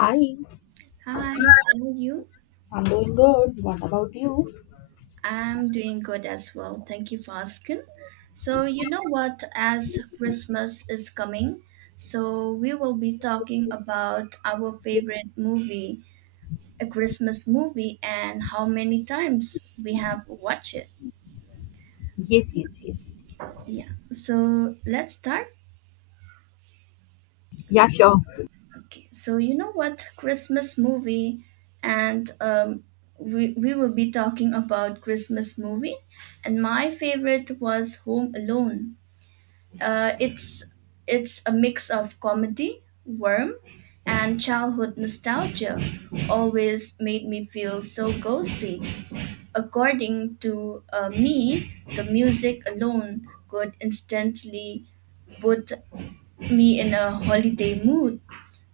Hi, Hi, how are you? I'm doing good. What about you? I'm doing good as well. Thank you for asking. So, you know what? As Christmas is coming, so we will be talking about our favorite movie, a Christmas movie, and how many times we have watched it. Yes, yes, yes. Yeah. So, let's start. Yeah, sure. Okay. So, you know what? Christmas movie, and we will be talking about Christmas movie, and my favorite was Home Alone. Uh, it's it's a mix of comedy, warmth, and childhood nostalgia. Always made me feel so cozy. According to me, the music alone could instantly put me in a holiday mood.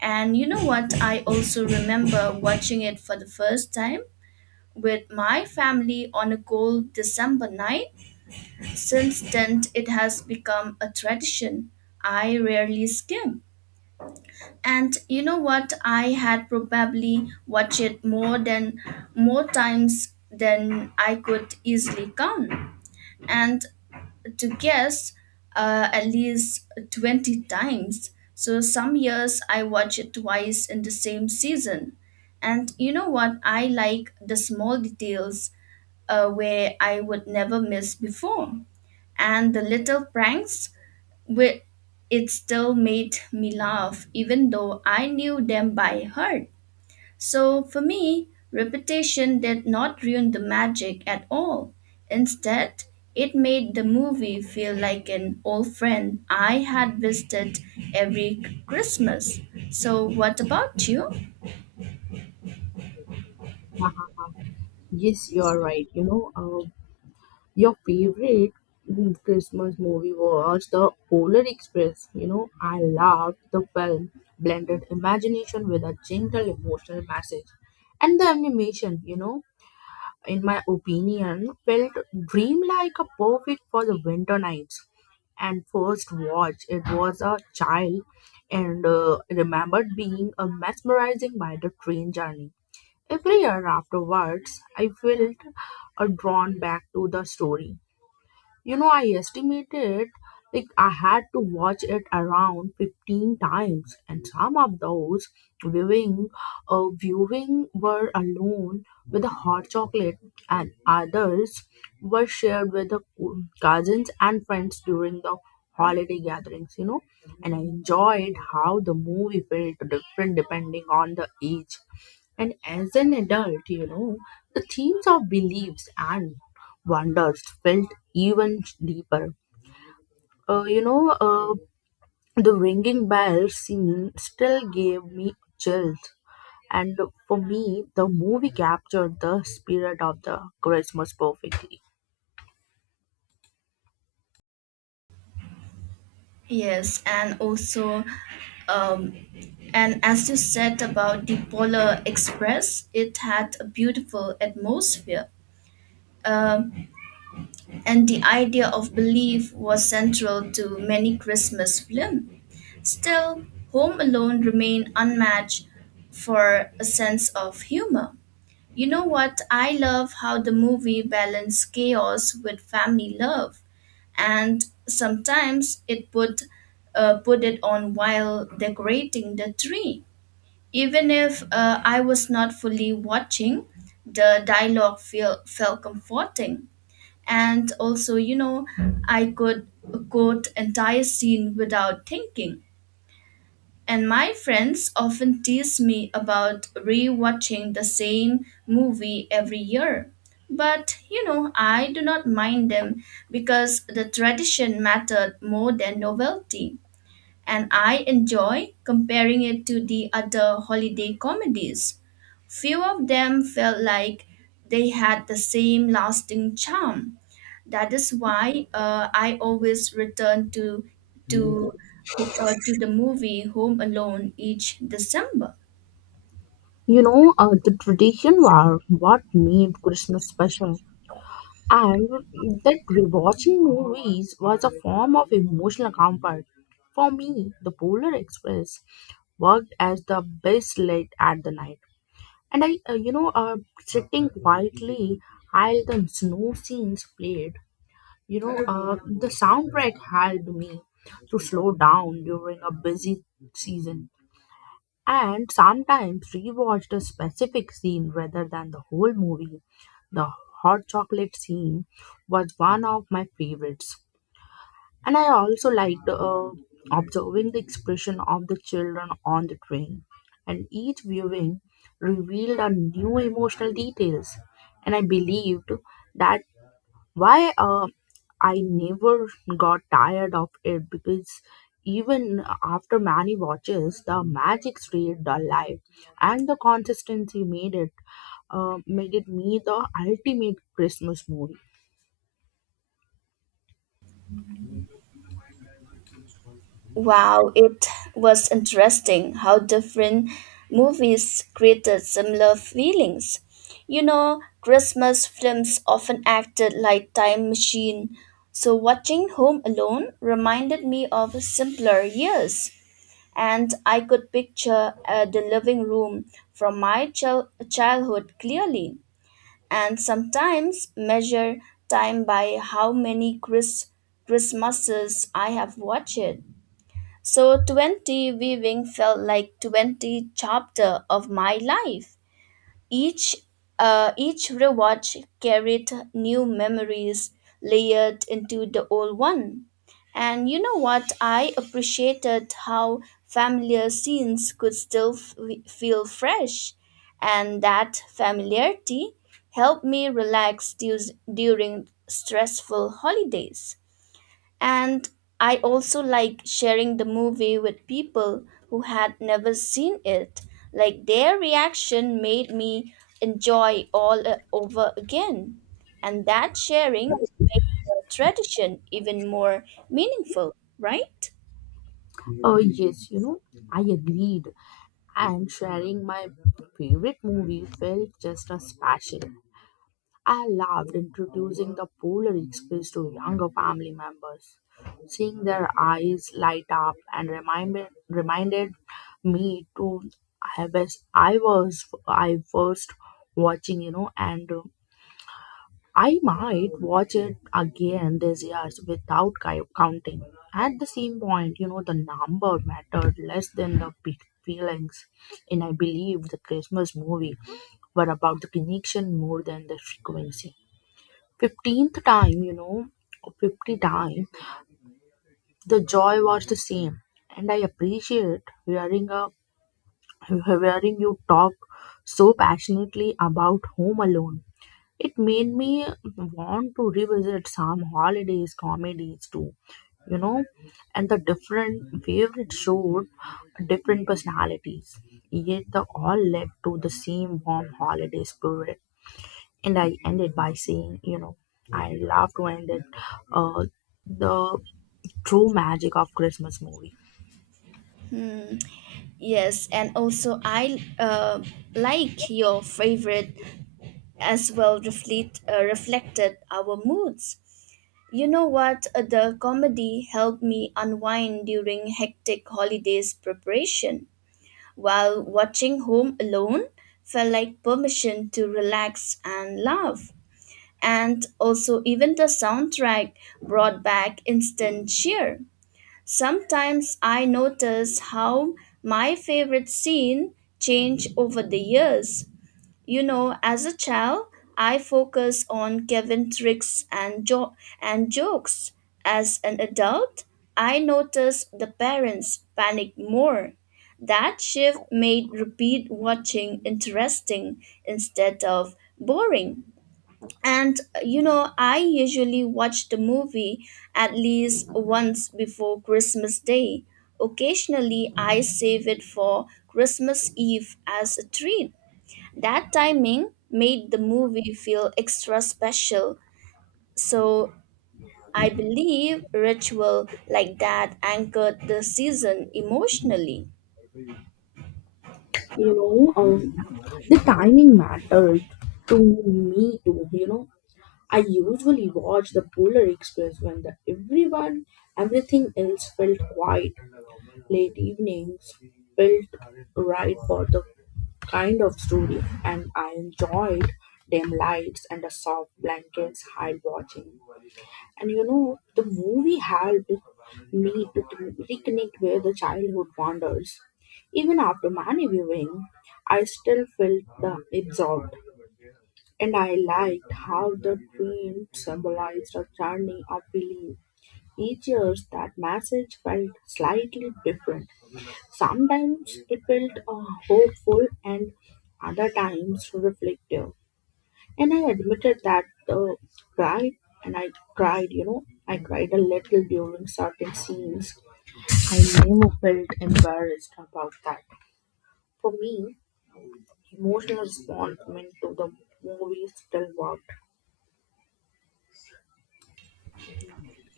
And you know what? I also remember watching it for the first time with my family on a cold December night. Since then, it has become a tradition. I rarely skim. And you know what? I had probably watched it more times than I could easily count. And to guess, at least 20 times. So some years I watch it twice in the same season. And you know what? I like the small details where I would never miss before. And the little pranks, where it still made me laugh, even though I knew them by heart. So for me, repetition did not ruin the magic at all. Instead, it made the movie feel like an old friend I had visited every Christmas. So what about you? Yes, you are right. Your favorite Christmas movie was The Polar Express. You know, I loved the film, blended imagination with a gentle emotional message. And the animation, you know, in my opinion, felt dreamlike a perfect for the winter nights. And first watch it was a child and remembered being mesmerizing by the train journey every year afterwards I felt drawn back to the story. You know, I estimated like I had to watch it around 15 times, and some of those viewing, uh, viewing were alone with a hot chocolate, and others were shared with the cousins and friends during the holiday gatherings. You know, and I enjoyed how the movie felt different depending on the age. And as an adult, you know, the themes of beliefs and wonders felt even deeper. Uh, you know, uh, the ringing bell scene still gave me chills. And for me, the movie captured the spirit of the Christmas perfectly. Yes, and also, um, and as you said about the Polar Express, it had a beautiful atmosphere. Um, and the idea of belief was central to many Christmas films. Still, Home Alone remained unmatched for a sense of humor. You know what? I love how the movie balanced chaos with family love, and sometimes it put it on while decorating the tree. Even if I was not fully watching, the dialogue felt comforting. And also, you know, I could quote entire scene without thinking, and my friends often tease me about rewatching the same movie every year. But you know, I do not mind them, because the tradition mattered more than novelty. And I enjoy comparing it to the other holiday comedies. Few of them felt like they had the same lasting charm. That is why I always return to to the movie Home Alone each December. You know, the tradition were what made Christmas special. And that rewatching movies was a form of emotional comfort. For me, the Polar Express worked as the best light at the night. And sitting quietly while the snow scenes played, you know, the soundtrack helped me to slow down during a busy season, and sometimes rewatched a specific scene rather than the whole movie. The hot chocolate scene was one of my favorites, and I also liked observing the expression of the children on the train, and each viewing revealed a new emotional details. And I believed that why I never got tired of it, because even after many watches, the magic stayed alive, and the consistency made it me the ultimate Christmas movie. Wow, it was interesting how different movies created similar feelings. You know, Christmas films often acted like time machine, so watching Home Alone reminded me of simpler years, and I could picture the living room from my childhood clearly, and sometimes measure time by how many Christmases I have watched. So 20 weaving felt like 20 chapter of my life. Each each rewatch carried new memories layered into the old one. And you know what? I appreciated how familiar scenes could still feel fresh. And that familiarity helped me relax during stressful holidays. And I also like sharing the movie with people who had never seen it. Like their reaction made me enjoy all over again. And that sharing makes the tradition even more meaningful, right? Oh yes, you know, I agreed, and sharing my favorite movie felt just as special. I loved introducing the Polar Express to younger family members. Seeing their eyes light up and reminded me to I first watching, you know, and I might watch it again this year without counting. At the same point, you know, the number mattered less than the big feelings. And I believe the Christmas movie were about the connection more than the frequency. 15th time, you know, 50 time, the joy was the same. And I appreciate hearing you talk so passionately about Home Alone. It made me want to revisit some holidays comedies too, you know, and the different favorite showed different personalities, yet they all led to the same warm holiday spirit. And I ended by saying, you know, I love to end it, uh, the true magic of Christmas movie. Hmm. Yes, and also I like your favorite as well reflected our moods. You know what? The comedy helped me unwind during hectic holidays preparation, while watching Home Alone felt like permission to relax and laugh. And also, even the soundtrack brought back instant cheer. Sometimes I notice how my favorite scene change over the years. You know, as a child, I focused on Kevin tricks and jokes. As an adult, I noticed the parents panic more. That shift made repeat watching interesting instead of boring. And you know, I usually watch the movie at least once before Christmas Day. Occasionally, I save it for Christmas Eve as a treat. That timing made the movie feel extra special, so I believe ritual like that anchored the season emotionally. You know, um, the timing mattered to me too, you know. I usually watch the Polar Express when everything else felt quiet. Late evenings felt right for the kind of story, and I enjoyed dim lights and the soft blankets while watching. And you know, the movie helped me to reconnect with the childhood wonders. Even after many viewing, I still felt the absorbed. And I liked how the train symbolized a journey of belief. Each year, that message felt slightly different. Sometimes it felt hopeful, and other times reflective. And I admitted that cried, and I cried, you know, I cried a little during certain scenes. I never felt embarrassed about that. For me, emotional response meant to the movie still worked.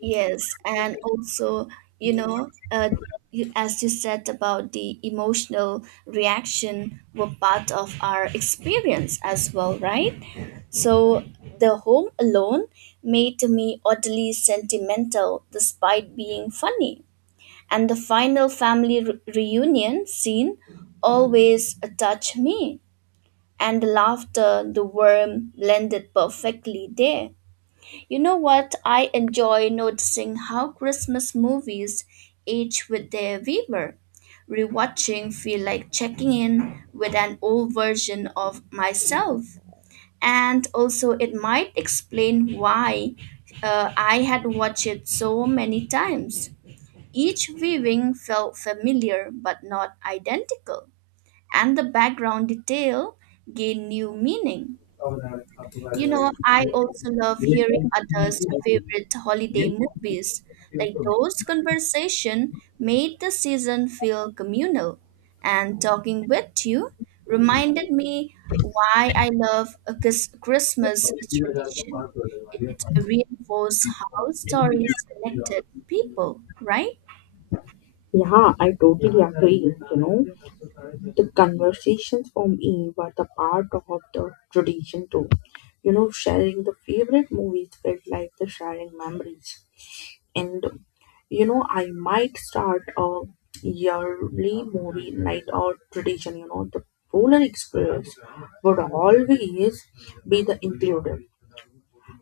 Yes, and also, you know, as you said about the emotional reaction were part of our experience as well, right? So the home alone made me oddly sentimental despite being funny. And the final family reunion scene always touched me. And the laughter, the worm blended perfectly there. You know what? I enjoy noticing how Christmas movies age with their viewer. Rewatching feel like checking in with an old version of myself. And also it might explain why I had watched it so many times. Each weaving felt familiar but not identical, and the background detail gained new meaning. You know, I also love hearing others' favorite holiday movies. Like those conversation made the season feel communal, and talking with you reminded me why I love a Christmas tradition. It reinforced how stories connected people, right? Yeah, I totally agree. You know, the conversations for me were the part of the tradition too. You know, sharing the favorite movies felt like the sharing memories. And you know, I might start a yearly movie night or tradition. You know, the Polar Express would always be the included.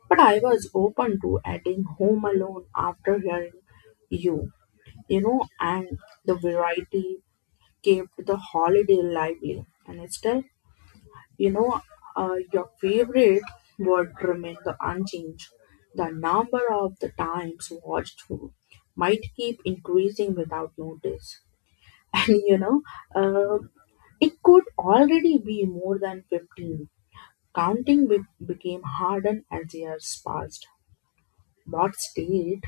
But I was open to adding Home Alone after hearing you, you know, and the variety kept the holiday lively. And instead, you know, your favorite would remain the unchanged. The number of the times watched through might keep increasing without notice. And you know, uh, it could already be more than 15. Counting be- Became harder as years passed. But stayed,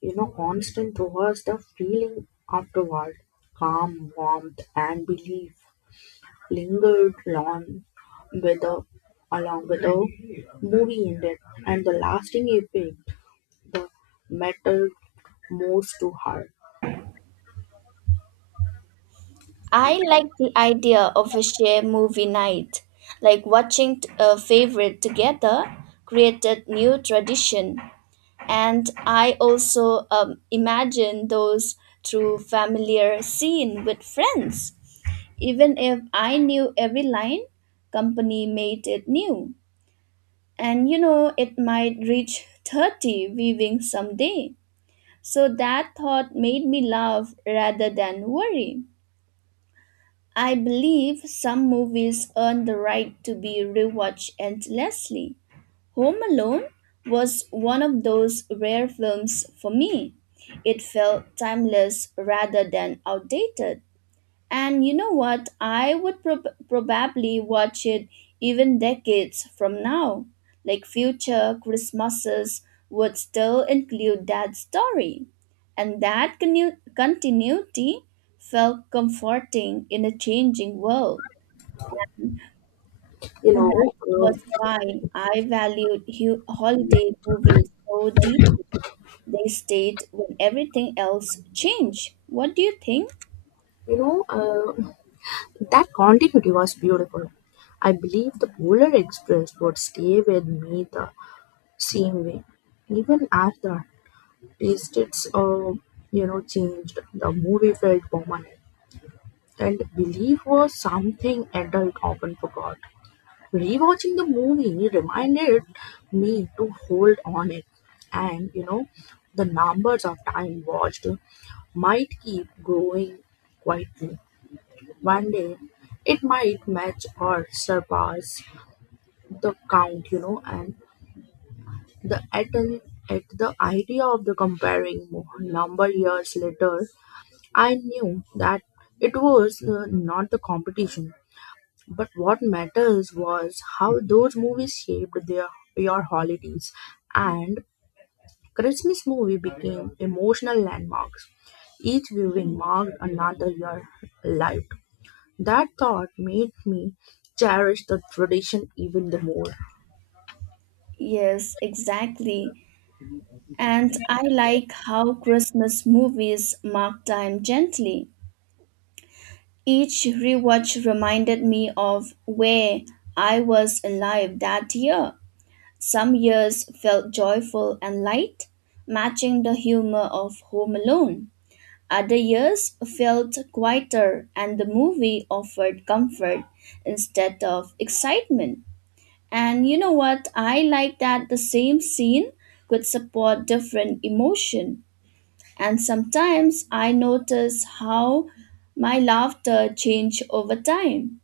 you know, constant towards the feeling afterward. Calm, warmth, and belief lingered long with the, along with the movie ended, and the lasting effect the mattered most to her. I like the idea of a shared movie night, like watching a favorite together, created new tradition. And I also imagine those through familiar scene with friends. Even if I knew every line, company made it new. And you know, it might reach 30 viewing someday. So that thought made me laugh rather than worry. I believe some movies earn the right to be rewatched endlessly. Home Alone was one of those rare films for me. It felt timeless rather than outdated. And you know what? I would probably watch it even decades from now. Like future Christmases would still include that story. And that continuity felt comforting in a changing world. you And that know, um, was why I valued holiday movies so deeply. They stayed when everything else changed. What do you think? you know, uh, that continuity was beautiful. I believe the Polar Express would stay with me the same way, even after tastes you know changed. The movie felt permanent, and belief was something adult often forgot. Rewatching the movie reminded me to hold on it. And you know, the numbers of time watched might keep growing quietly. One day it might match or surpass the count, you know. And the at, an, at the idea of the comparing number years later, I knew that it was not the competition, but what matters was how those movies shaped their your holidays. And Christmas movie became emotional landmarks. Each viewing marked another year life. That thought made me cherish the tradition even the more. Yes, exactly. And I like how Christmas movies mark time gently. Each rewatch reminded me of where I was alive that year. Some years felt joyful and light, matching the humor of Home Alone. Other years felt quieter, and the movie offered comfort instead of excitement. And you know what? I like that the same scene could support different emotion. And sometimes I notice how my laughter changed over time.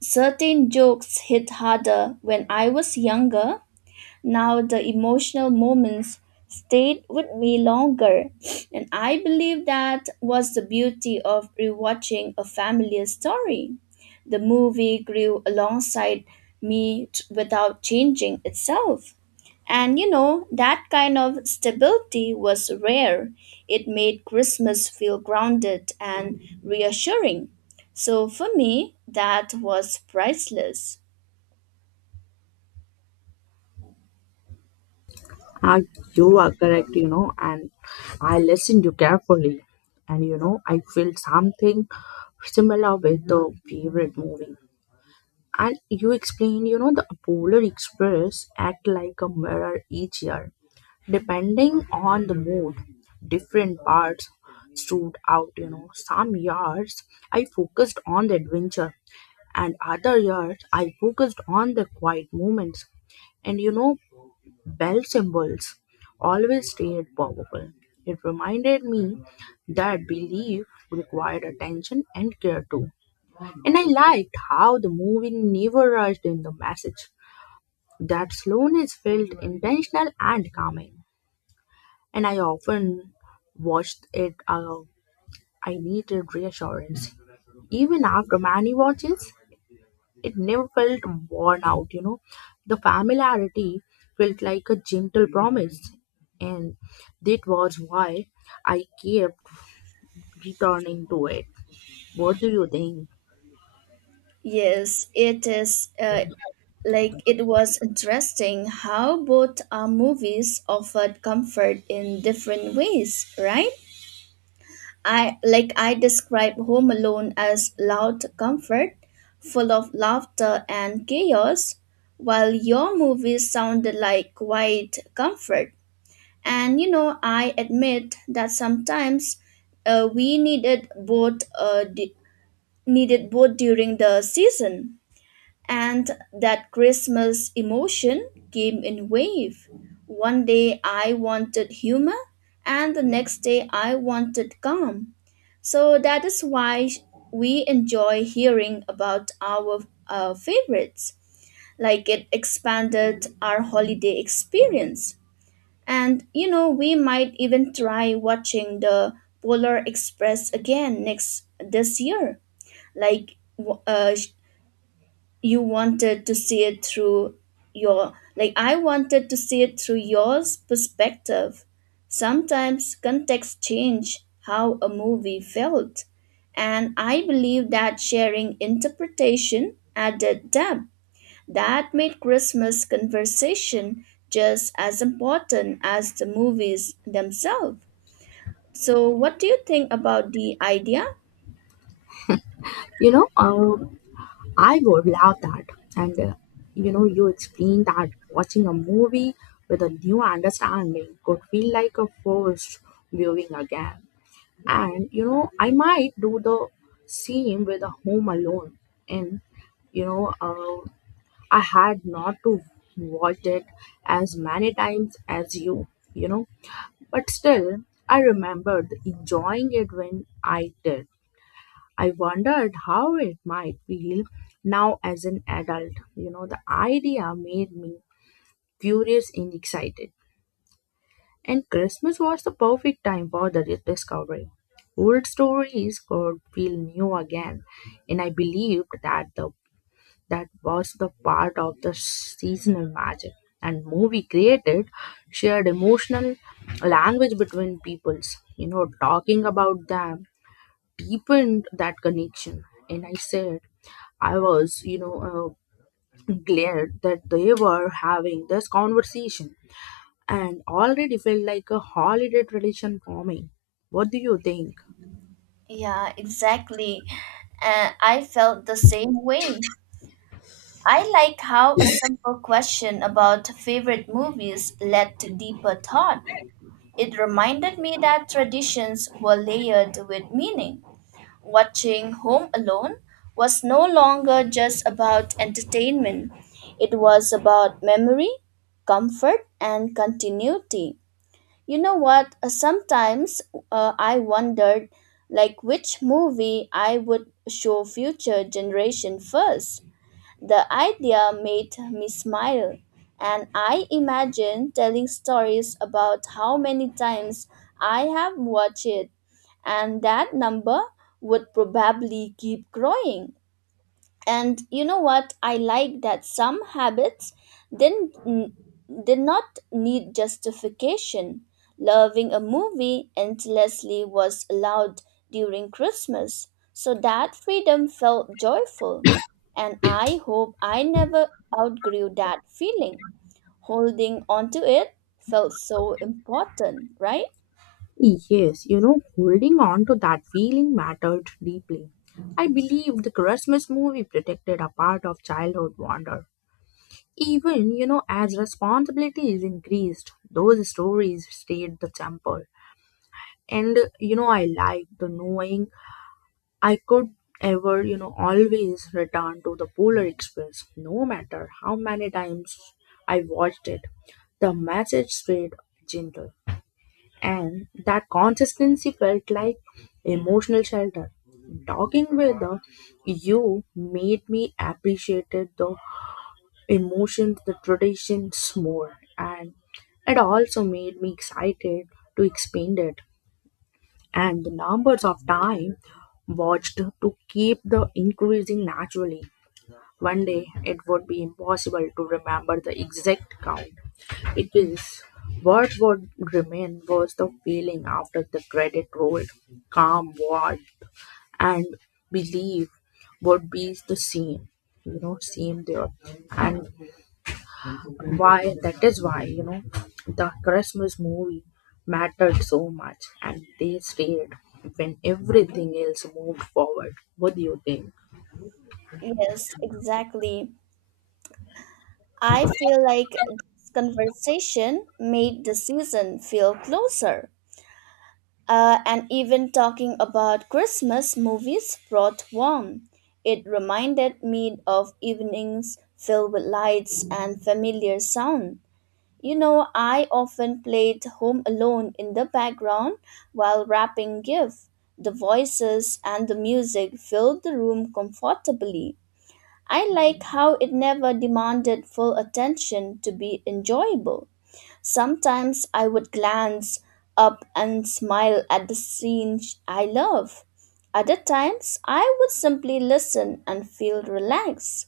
Certain jokes hit harder when I was younger. Now the emotional moments stayed with me longer, and I believe that was the beauty of rewatching a familiar story. The movie grew alongside me without changing itself. And you know, that kind of stability was rare. It made Christmas feel grounded and reassuring. So for me, that was priceless. Ah, you are correct, you know, and I listened you carefully. And you know, I felt something similar with the favorite movie. And you explained, you know, the Polar Express act like a mirror each year. Depending on the mood, different parts stood out, you know. Some years I focused on the adventure, and other years I focused on the quiet moments. And you know, bell symbols always stayed powerful. It reminded me that belief required attention and care too. And I liked how the movie never rushed in the message. That slowness felt intentional and calming. And I often watched it alone. I needed reassurance. Even after many watches, it never felt worn out, you know. The familiarity felt like a gentle promise. And that was why I kept returning to it. What do you think? Yes, it is. Like it was interesting how both movies offered comfort in different ways, right? I like I describe Home Alone as loud comfort, full of laughter and chaos, while your movies sounded like quiet comfort. And you know, I admit that sometimes we needed both during the season. And that Christmas emotion came in wave. One day I wanted humor and the next day I wanted calm. So that is why we enjoy hearing about our favorites. Like it expanded our holiday experience. And you know, we might even try watching the Polar Express again next this year. Like you wanted to see it through your, like, I wanted to see it through yours perspective. Sometimes context change how a movie felt, and I believe that sharing interpretation added depth that made Christmas conversation just as important as the movies themselves. So what do you think about the idea? You know, um, I would love that. And you know, you explained that watching a movie with a new understanding could feel like a first viewing again. And you know, I might do the same with a Home Alone. And you know, I had not to watch it as many times as you. You know, but still, I remembered enjoying it when I did. I wondered how it might feel now as an adult. You know, the idea made me curious and excited. And Christmas was the perfect time for the rediscovery. Old stories could feel new again, and I believed that the that was the part of the seasonal magic. And movie created shared emotional language between peoples. You know, talking about them deepened that connection. And I said I was, you know, glad that they were having this conversation and already felt like a holiday tradition forming. What do you think? Yeah, exactly. I felt the same way. I like how a simple question about favorite movies led to deeper thought. It reminded me that traditions were layered with meaning. Watching Home Alone was no longer just about entertainment, it was about memory, comfort, and continuity. You know what? Sometimes I wondered like which movie I would show future generation first. The idea made me smile, and I imagine telling stories about how many times I have watched it, and that number would probably keep growing. And you know what? I like that some habits didn't n- did not need justification. Loving a movie endlessly was allowed during Christmas. So that freedom felt joyful, and I hope I never outgrew that feeling. Holding onto it felt so important, right? Yes, you know, holding on to that feeling mattered deeply. I believe the Christmas movie protected a part of childhood wonder. Even, you know, as responsibilities increased, those stories stayed the temple. And, you know, I like the knowing I could you know, always return to the Polar Express, no matter how many times I watched it. The message stayed gentle, and that consistency felt like emotional shelter. Talking with the, you made me appreciated the emotions, the traditions more, and it also made me excited to expand it, and the numbers of time watched to keep the increasing naturally. One day it would be impossible to remember the exact count. It is what would remain was the feeling after the credit rolled. Calm ward, and belief would be the same, you know, same there. And why that is why you know the Christmas movie mattered so much, and they stayed when everything else moved forward. What do you think? Yes, exactly. I feel like this conversation made the season feel closer. And even talking about Christmas movies brought warmth. It reminded me of evenings filled with lights and familiar sound. You know, I often played Home Alone in the background while wrapping gifts. The voices and the music filled the room comfortably. I like how it never demanded full attention to be enjoyable. Sometimes I would glance up and smile at the scene I love. Other times I would simply listen and feel relaxed.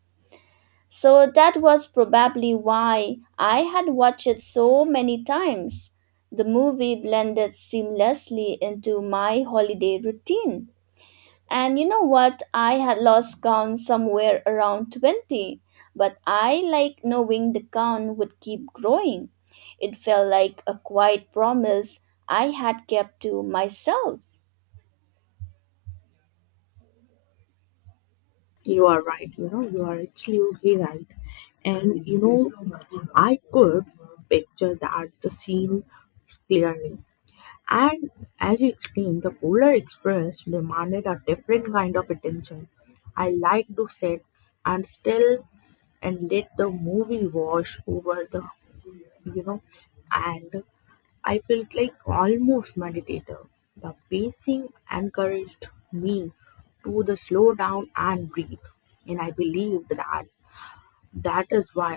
So that was probably why I had watched it so many times. The movie blended seamlessly into my holiday routine. And you know what? I had lost count somewhere around 20, but I like knowing the count would keep growing. It felt like a quiet promise I had kept to myself. You are right, you know, you are absolutely right. And you know, I could picture that the scene clearly. And as you explained, the Polar Express demanded a different kind of attention. I like to sit and still and let the movie wash over the, you know. And I felt like almost meditative. The pacing encouraged me to the slow down and breathe, and I believe that that is why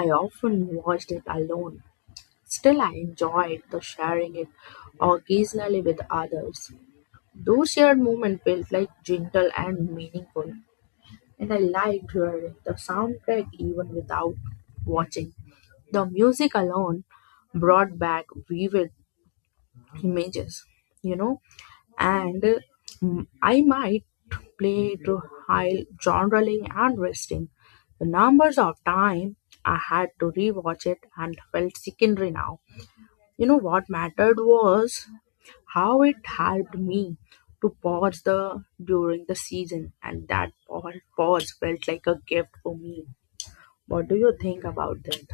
I often watched it alone. Still, I enjoyed the sharing it occasionally with others. Those shared moments felt like gentle and meaningful, and I liked hearing the soundtrack even without watching. The music alone brought back vivid images, you know. And I might play to high genreling and resting. The numbers of time I had to rewatch it and felt secondary now. You know what mattered was how it helped me to pause the during the season, and that pause felt like a gift for me. What do you think about that?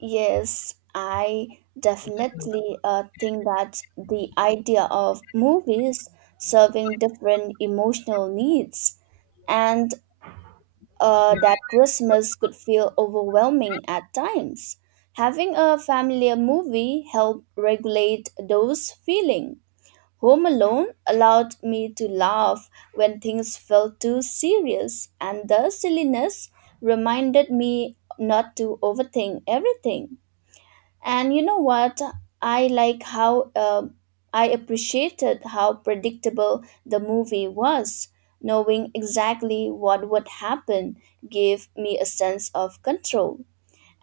Yes, I definitely think that the idea of movies serving different emotional needs, and that Christmas could feel overwhelming at times. Having a familiar movie helped regulate those feelings. Home Alone allowed me to laugh when things felt too serious, and the silliness reminded me not to overthink everything. And you know what? I like how uh, I appreciated how predictable the movie was. Knowing exactly what would happen gave me a sense of control.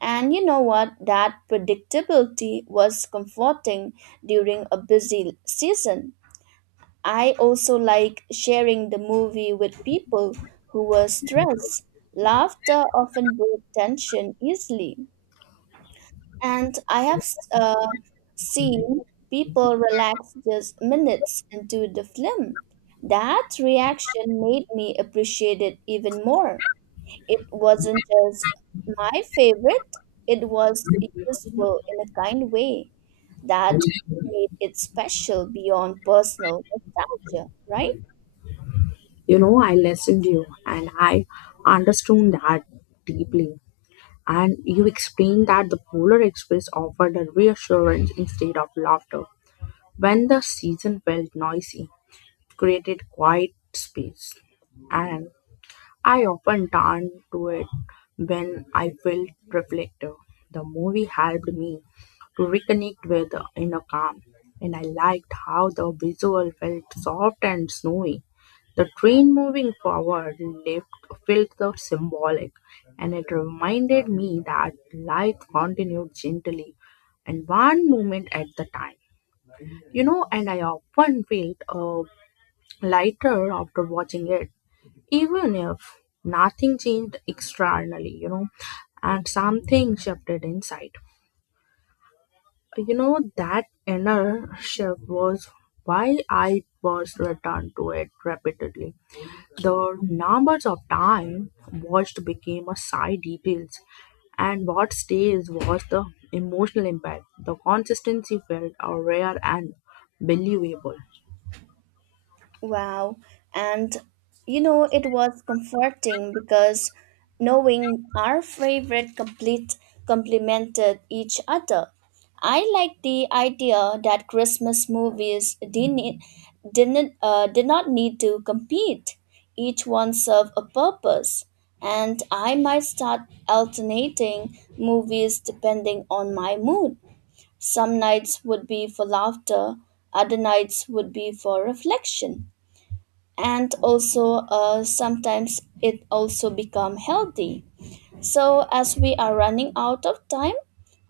And you know what? That predictability was comforting during a busy season. I also like sharing the movie with people who were stressed. Laughter often broke tension easily. And I have uh, seen people relax just minutes into the film. That reaction made me appreciate it even more. It wasn't just my favorite, it was useful in a kind way that made it special beyond personal nostalgia, right? You know, I listened to you, and I understood that deeply. And you explained that the Polar Express offered a reassurance instead of laughter. When the season felt noisy, it created quiet space. And I often turn to it when I feel reflective. The movie helped me to reconnect with the inner calm, and I liked how the visual felt soft and snowy. The train moving forward left felt the symbolic, and it reminded me that life continued gently and one moment at the time. You know, and I often felt lighter after watching it, even if nothing changed externally, you know, and something shifted inside. You know, that inner shift was why I was returned to it repeatedly. The numbers of time watched became a side details, and what stays was the emotional impact. The consistency felt a rare and believable. Wow. And you know, it was comforting because knowing our favorite complete complemented each other. I like the idea that Christmas movies didn't, e, didn't did not need to compete. Each one served a purpose, and I might start alternating movies depending on my mood. Some nights would be for laughter, other nights would be for reflection. And also, sometimes it also become healthy. So as we are running out of time,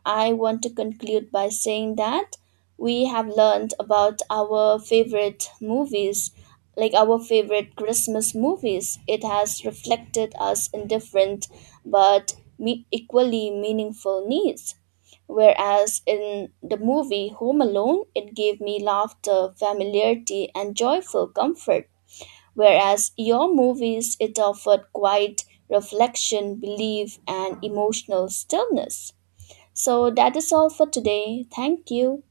I want to conclude by saying that we have learned about our favorite movies. Like our favorite Christmas movies, it has reflected us in different but equally meaningful needs. Whereas in the movie Home Alone, it gave me laughter, familiarity, and joyful comfort. Whereas your movies, it offered quiet reflection, belief, and emotional stillness. So that is all for today. Thank you.